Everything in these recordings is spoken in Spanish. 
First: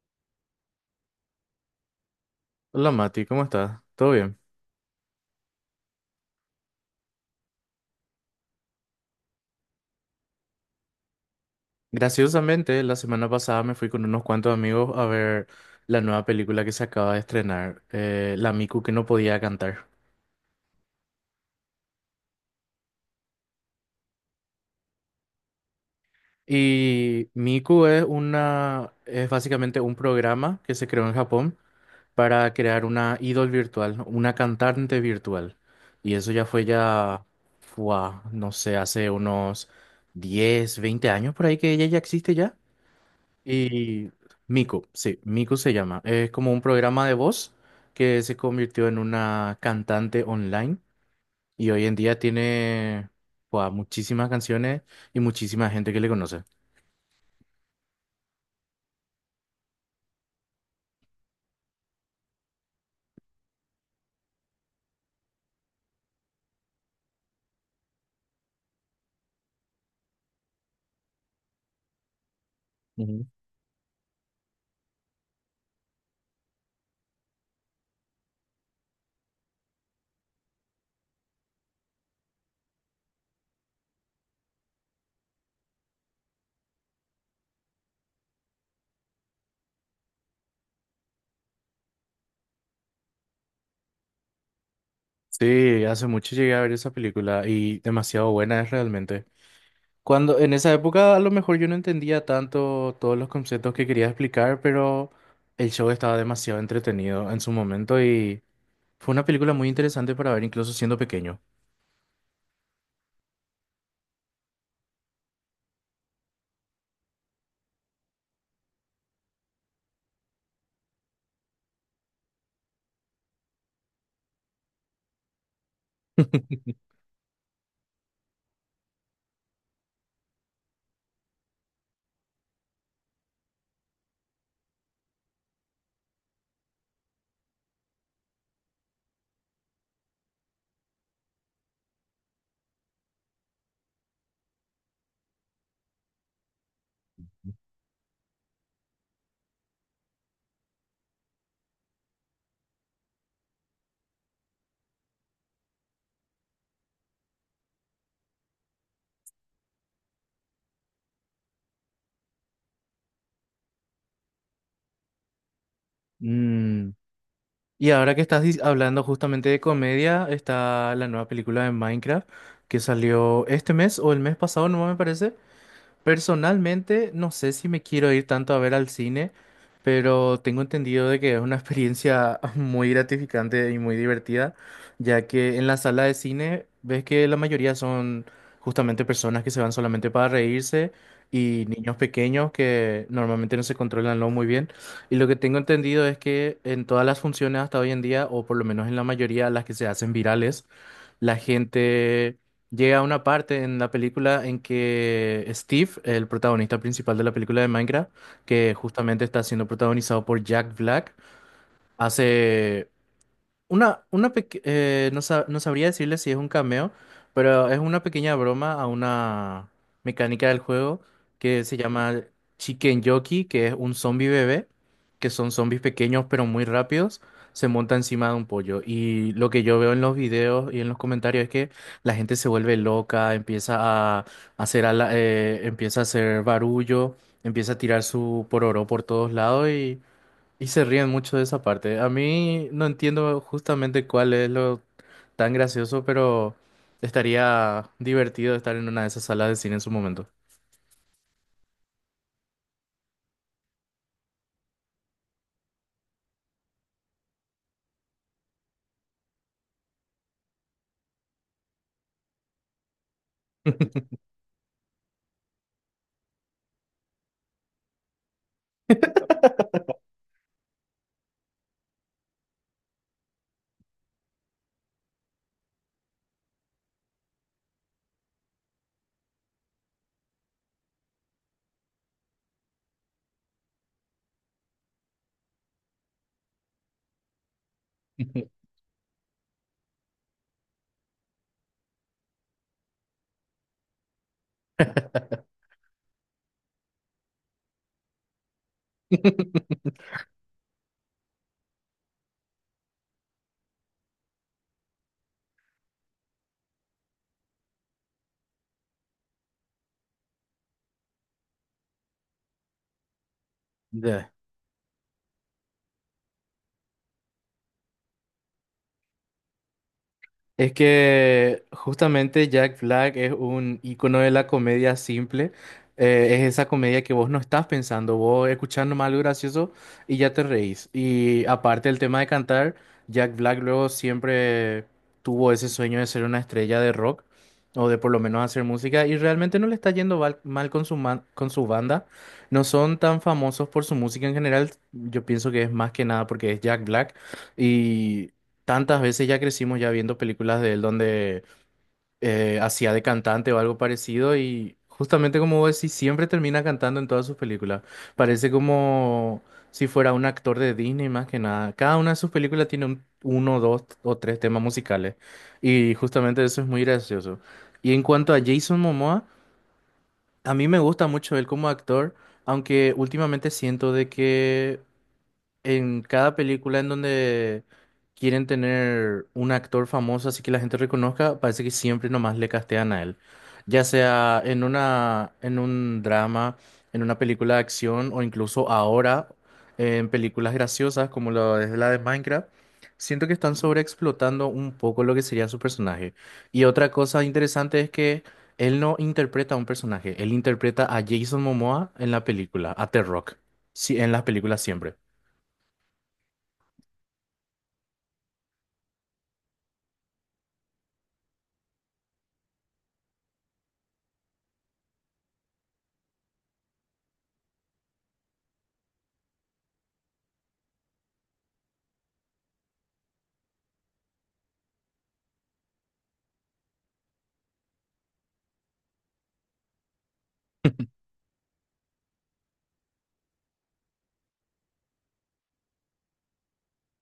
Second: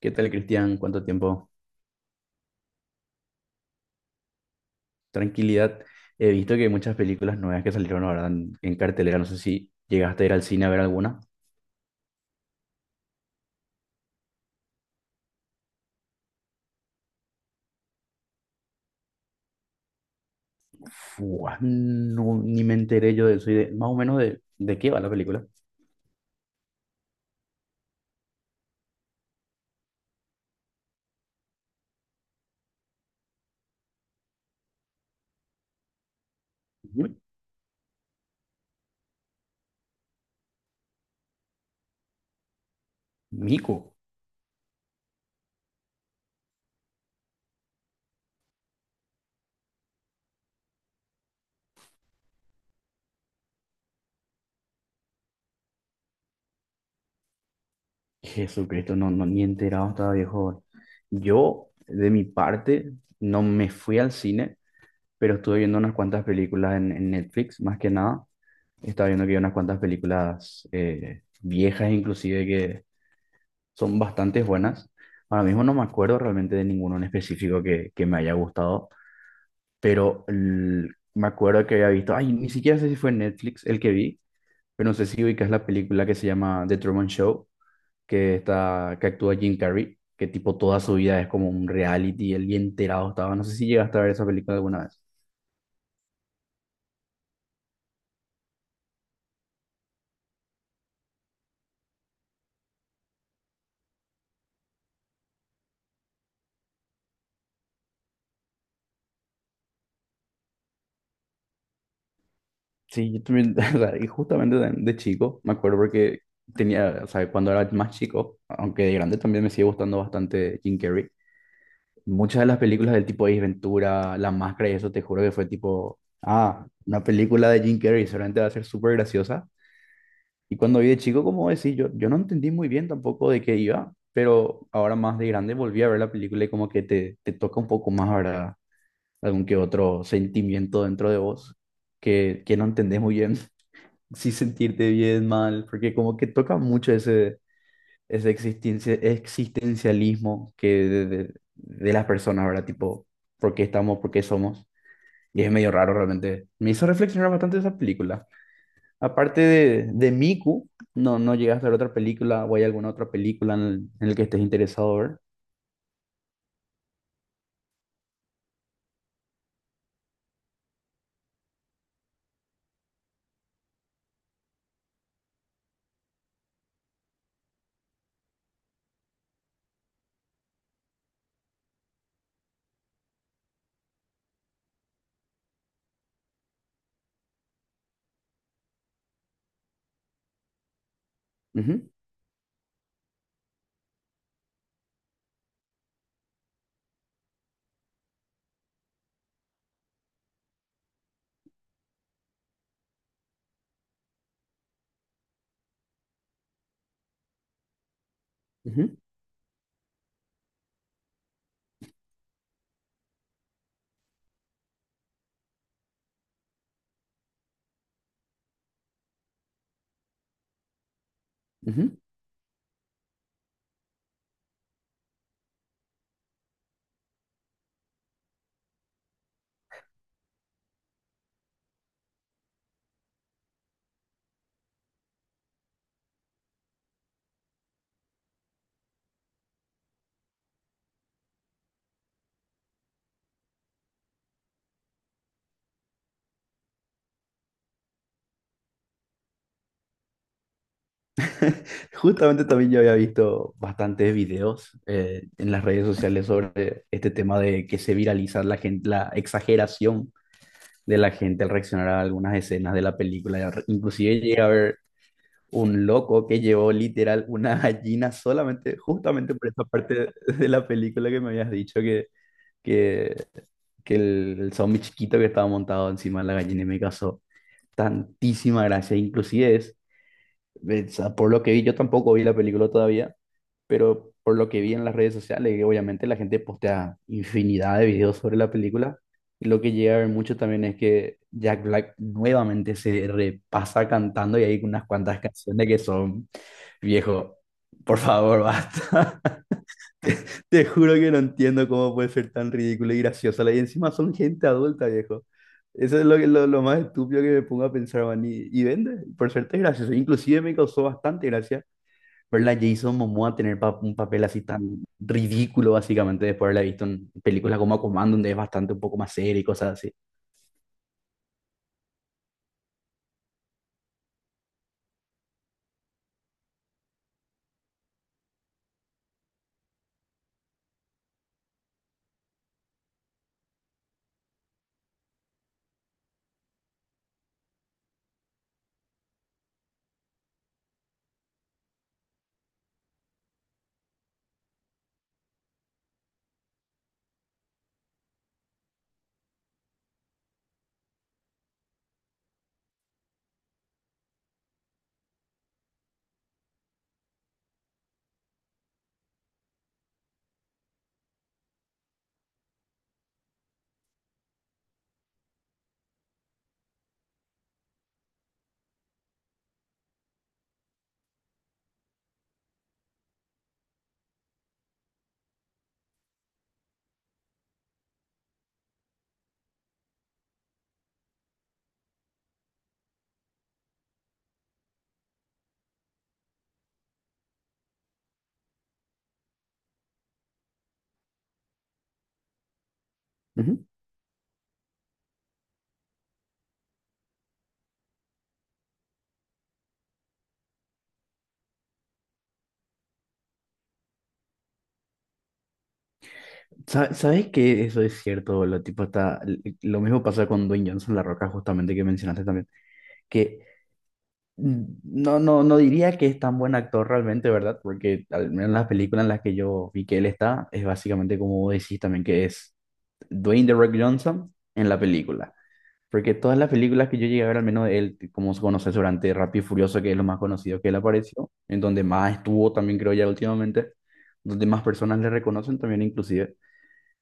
¿Qué tal, Cristian? ¿Cuánto tiempo? Hola Mati, ¿cómo estás? ¿Todo bien? Tranquilidad. He visto que hay muchas películas nuevas que salieron ahora en cartelera. No sé si llegaste a ir al cine a ver alguna. Graciosamente, la semana pasada me fui con unos cuantos amigos a ver la nueva película que se acaba de estrenar, La Miku que no podía cantar. Fua, no, ni me enteré yo de eso. Más o menos de qué va la película. Y Miku es una, es básicamente un programa que se creó en Japón para crear una idol virtual, una cantante virtual. Y eso ya fue Uy, ya, fuá, no sé, hace unos 10, 20 años por ahí que ella ya existe ya. Mico. Y Mico, sí, Mico se llama. Es como un programa de voz que se convirtió en una cantante online y hoy en día tiene buah, muchísimas canciones y muchísima gente que le conoce. Jesucristo, no, no, ni enterado estaba, viejo. Yo, de mi parte, no me fui al cine, pero estuve viendo unas cuantas películas en Netflix, más que nada. Estaba viendo que hay unas cuantas películas viejas, inclusive, que Ujú. son bastante buenas. Ahora mismo no me acuerdo realmente de ninguno en específico que me haya gustado, pero me acuerdo que había visto, ay, ni siquiera sé si fue en Netflix el que vi, pero no sé si ubicas la película que se llama The Truman Show, que está, que actúa Jim Carrey, que tipo toda su vida es como un reality, el día enterado estaba. No sé si llegaste a ver esa película alguna vez. Sí, hace mucho llegué a ver esa película y demasiado buena es realmente. Cuando en esa época a lo mejor yo no entendía tanto todos los conceptos que quería explicar, pero el show estaba demasiado entretenido en su momento y fue una película muy interesante para ver incluso siendo pequeño. Sí, yo también, o sea, y justamente de chico, me acuerdo porque tenía, o sea, cuando era más chico, aunque de grande también me sigue gustando bastante Jim Carrey. Muchas de las películas del tipo Ace Ventura, La Máscara y eso, te juro que fue tipo, ah, una película de Jim Carrey, seguramente va a ser súper graciosa. Y cuando vi de chico, como decís, yo no entendí muy bien tampoco de qué iba, pero ahora más de grande volví a ver la película y como que te toca un poco más, ¿verdad? Algún que otro sentimiento dentro de vos que no entendés muy bien si sentirte bien, mal, porque como que toca mucho ese existencialismo de las personas, ¿verdad? Tipo, ¿por qué estamos? ¿Por qué somos? Y es medio raro realmente. Me hizo reflexionar bastante esa película. Aparte de Miku, no, no llegaste a ver otra película o hay alguna otra película en, en la que estés interesado ver. Mm, Y ahora que hablando justamente de comedia, está la nueva película de Minecraft que salió este mes o el mes pasado, no me parece. Personalmente, no sé si me quiero ir tanto a ver al cine, pero tengo entendido de que es una experiencia muy gratificante y muy divertida, ya que en la sala de cine ves que la mayoría son justamente personas que se van solamente para reírse y Ujú, niños pequeños que normalmente no se controlan lo muy bien. Y lo que tengo entendido es que en todas las funciones hasta hoy en día, o por lo menos en la mayoría, las que se hacen virales, la gente llega a una parte en la película en que Steve, el protagonista principal de la película de Minecraft, que ujú, justamente está siendo protagonizado por Jack Black, hace una, no sabría decirle si es un cameo, pero es una pequeña broma a una mecánica del juego que se ujú. llama Chicken Jockey, que es un zombie bebé, que son zombies pequeños pero muy rápidos, se monta encima de un pollo. Y lo que yo veo en los videos y en los comentarios es que la gente se vuelve loca, empieza a empieza a hacer barullo, empieza a tirar su pororó por todos lados y se ríen mucho de esa parte. A mí no entiendo justamente cuál es lo tan gracioso, pero estaría divertido estar en una de esas salas de cine en su momento. Justamente también yo había visto bastantes videos en las redes sociales sobre este tema de que se viraliza la gente, la exageración de la gente al reaccionar a algunas escenas de la película. Inclusive llegué a ver un loco que llevó literal una gallina solamente, justamente por esa parte de la película que me habías dicho que, que el zombie chiquito que estaba montado encima de la gallina y me causó tantísima gracia. Inclusive es o sea, por lo que vi, yo tampoco vi la película todavía, pero por lo que vi en las redes sociales, que obviamente la gente postea infinidad de videos sobre la película, y lo que llega a ver mucho también es que Jack Black nuevamente se repasa cantando y hay unas cuantas canciones que son, viejo, por favor, basta. Te juro que no entiendo cómo puede ser tan ridículo y graciosa. Y encima son gente adulta, viejo. Eso es lo más estúpido que me pongo a pensar, man. Y vende, por suerte es gracioso. Inclusive me causó bastante gracia ver a Jason Momoa tener un papel Ya. así tan ridículo, básicamente, después de haberla visto en películas como Command, donde es bastante un poco más serio y cosas así. Es que justamente Jack Black es un icono de la comedia simple. Es esa comedia que vos no estás pensando, vos escuchás nomás algo gracioso y ya te reís. Y aparte del tema de cantar, Jack Black luego siempre tuvo ese sueño de ser una estrella de rock o de por lo menos hacer música y realmente no le está mal con con su banda. No son tan famosos por su música en general. Yo pienso que es más que nada porque es Jack Black. Tantas veces ya crecimos ya viendo películas de él donde hacía de cantante o algo parecido y justamente como vos decís, siempre termina cantando en todas sus películas. Parece como si fuera un actor de Disney más que nada. Cada una de sus películas tiene un, uno, dos o tres temas musicales y justamente eso es muy gracioso. Y en cuanto a Jason Momoa, a mí me gusta mucho él como actor, aunque últimamente siento de que en cada película en donde quieren tener un actor famoso así que la gente reconozca, parece que siempre nomás le castean a él. Ya sea en una, en un drama, en una película de acción o incluso ahora en películas graciosas como lo es la de Minecraft. Siento que están Ujú. sobreexplotando un poco lo que sería su personaje. Y otra cosa interesante es que él no interpreta a un personaje, él interpreta a Jason Momoa en la película, a The Rock, sí, en las películas siempre. ¿Sabes que eso es cierto? Lo, tipo está, lo mismo pasa con Dwayne Johnson, La Roca, justamente que mencionaste también que no, no, no diría que es tan buen actor realmente, ¿verdad? Porque al menos en las películas en las que yo vi que él está, es básicamente como vos decís también, que es Dwayne The Rock Johnson en la película. Porque todas las películas que yo llegué a ver, al menos de él, como se conoce durante Rápido y Furioso, que es lo más conocido que él apareció, en donde más estuvo también, creo ya últimamente, donde más personas le reconocen también inclusive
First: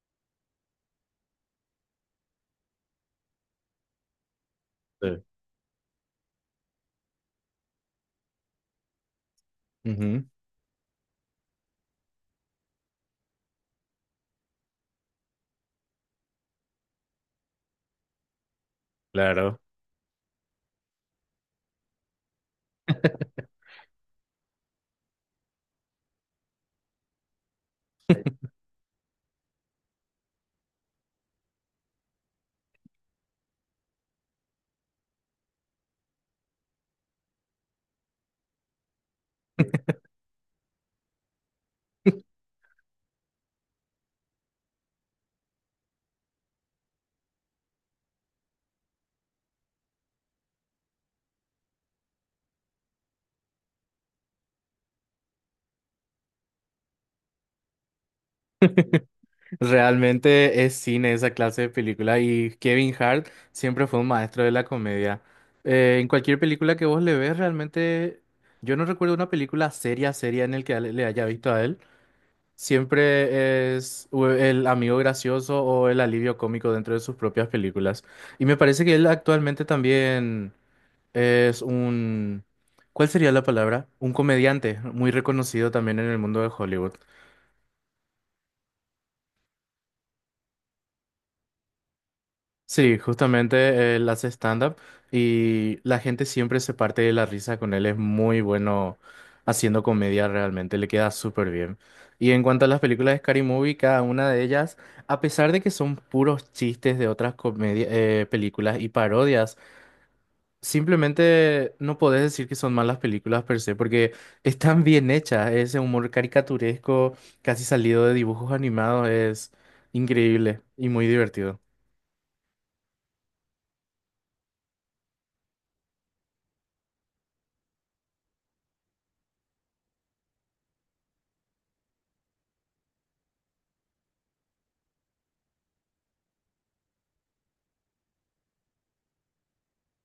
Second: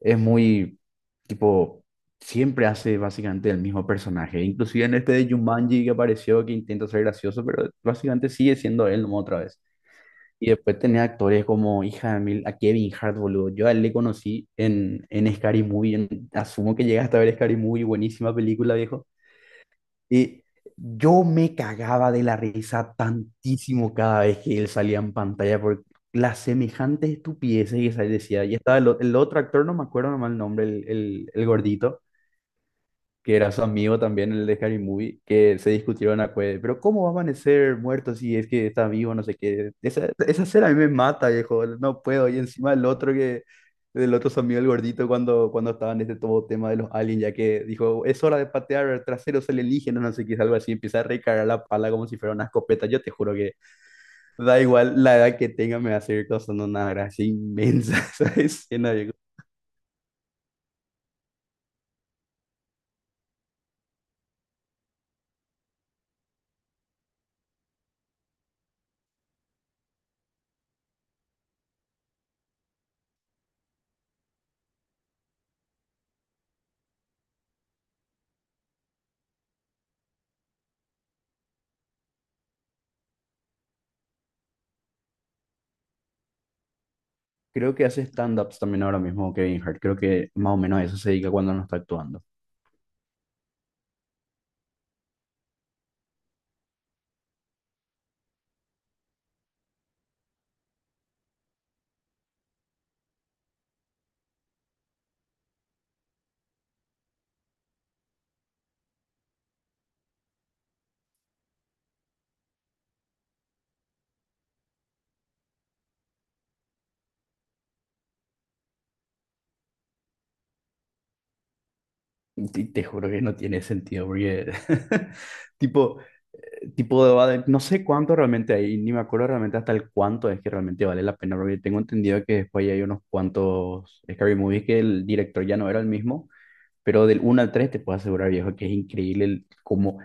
es muy, tipo, siempre hace básicamente el mismo personaje. Inclusive en este de Jumanji que apareció, que intenta ser gracioso, pero básicamente sigue siendo él nomás otra vez. Ujú, Y después tenés actores como, hija de mil, a Kevin Hart, boludo. Yo a él le conocí en Scary Movie. Asumo que llegaste a ver Scary Movie, buenísima película, viejo. claro. Y yo me cagaba de la risa tantísimo cada vez que él salía en pantalla por las semejantes estupideces que decía. Y estaba el otro actor, no me acuerdo nomás el nombre, el gordito, que era su amigo también, el de Harry Movie, que se discutieron a cueve, pero ¿cómo va a amanecer muerto si es que está vivo, no sé qué? Esa escena a mí me mata, viejo, no puedo. Y encima el otro que, del otro su amigo el gordito, cuando estaba en este todo tema de los aliens, ya que dijo, es hora de patear traseros alienígenas, no sé qué, algo así, empieza a recargar la pala como si fuera una escopeta. Yo te juro que da igual la edad que tenga, me va a seguir causando una gracia inmensa esa escena. Realmente es cine esa clase de película y Kevin Hart siempre fue un maestro de la comedia. En cualquier película que vos le ves, realmente yo no recuerdo una película seria, seria en el que le haya visto a él. Siempre es el amigo gracioso o el alivio cómico dentro de sus propias películas. Y me parece que él actualmente también es un... ¿Cuál sería la palabra? Un comediante muy reconocido también en el mundo de Hollywood. Creo que hace stand-ups también ahora mismo Kevin Hart. Creo que más o menos a eso se dedica cuando no está actuando. Sí, justamente él hace stand-up y la gente siempre se parte de la risa con él. Es muy bueno haciendo comedia realmente, le queda súper bien. Y en cuanto a las películas de Scary Movie, cada una de ellas, a pesar de que son puros chistes de otras películas y parodias, simplemente no podés decir que son malas películas per se, porque están bien hechas. Ese humor caricaturesco, casi salido de dibujos animados, es increíble y muy divertido. Te juro que no tiene sentido porque tipo, no sé cuánto realmente hay, ni me acuerdo realmente hasta el cuánto es que realmente vale la pena, porque tengo entendido que después hay unos cuantos Scary Movies que el director ya no era el mismo. Pero del uno al 3 te puedo asegurar, viejo, que es increíble cómo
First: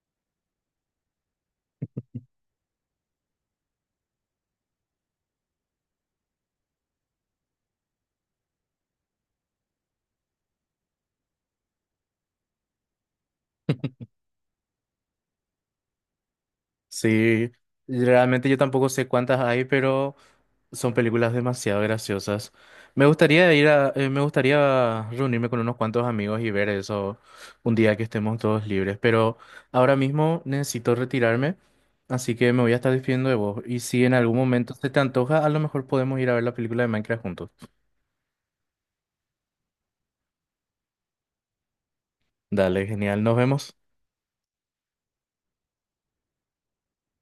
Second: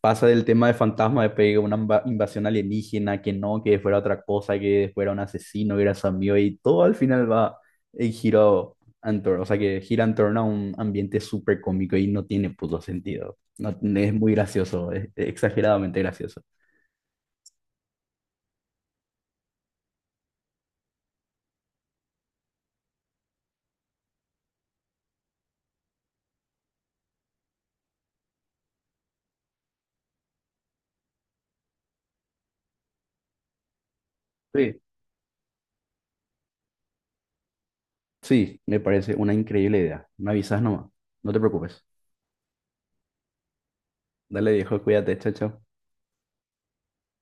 pasa del tema de fantasma, de pedir una invasión alienígena, que no, que fuera otra cosa, que después era un asesino, que era su amigo, y todo al final va el giro o sea, que gira en torno a un ambiente súper cómico y no tiene puto sentido. No, es muy gracioso, es exageradamente gracioso. Sí, realmente yo tampoco sé cuántas hay, pero son películas demasiado graciosas. Me gustaría ir a, me gustaría reunirme con unos cuantos amigos y ver eso un día que estemos todos libres, pero ahora mismo necesito retirarme, así que me voy a estar despidiendo de vos. Y si en algún momento Sí. se te antoja, a lo mejor podemos ir a ver la película de Minecraft juntos. Sí, me parece una increíble idea. Me avisas nomás, no te preocupes. Dale, genial, nos vemos. Dale, viejo, cuídate, chao, chao.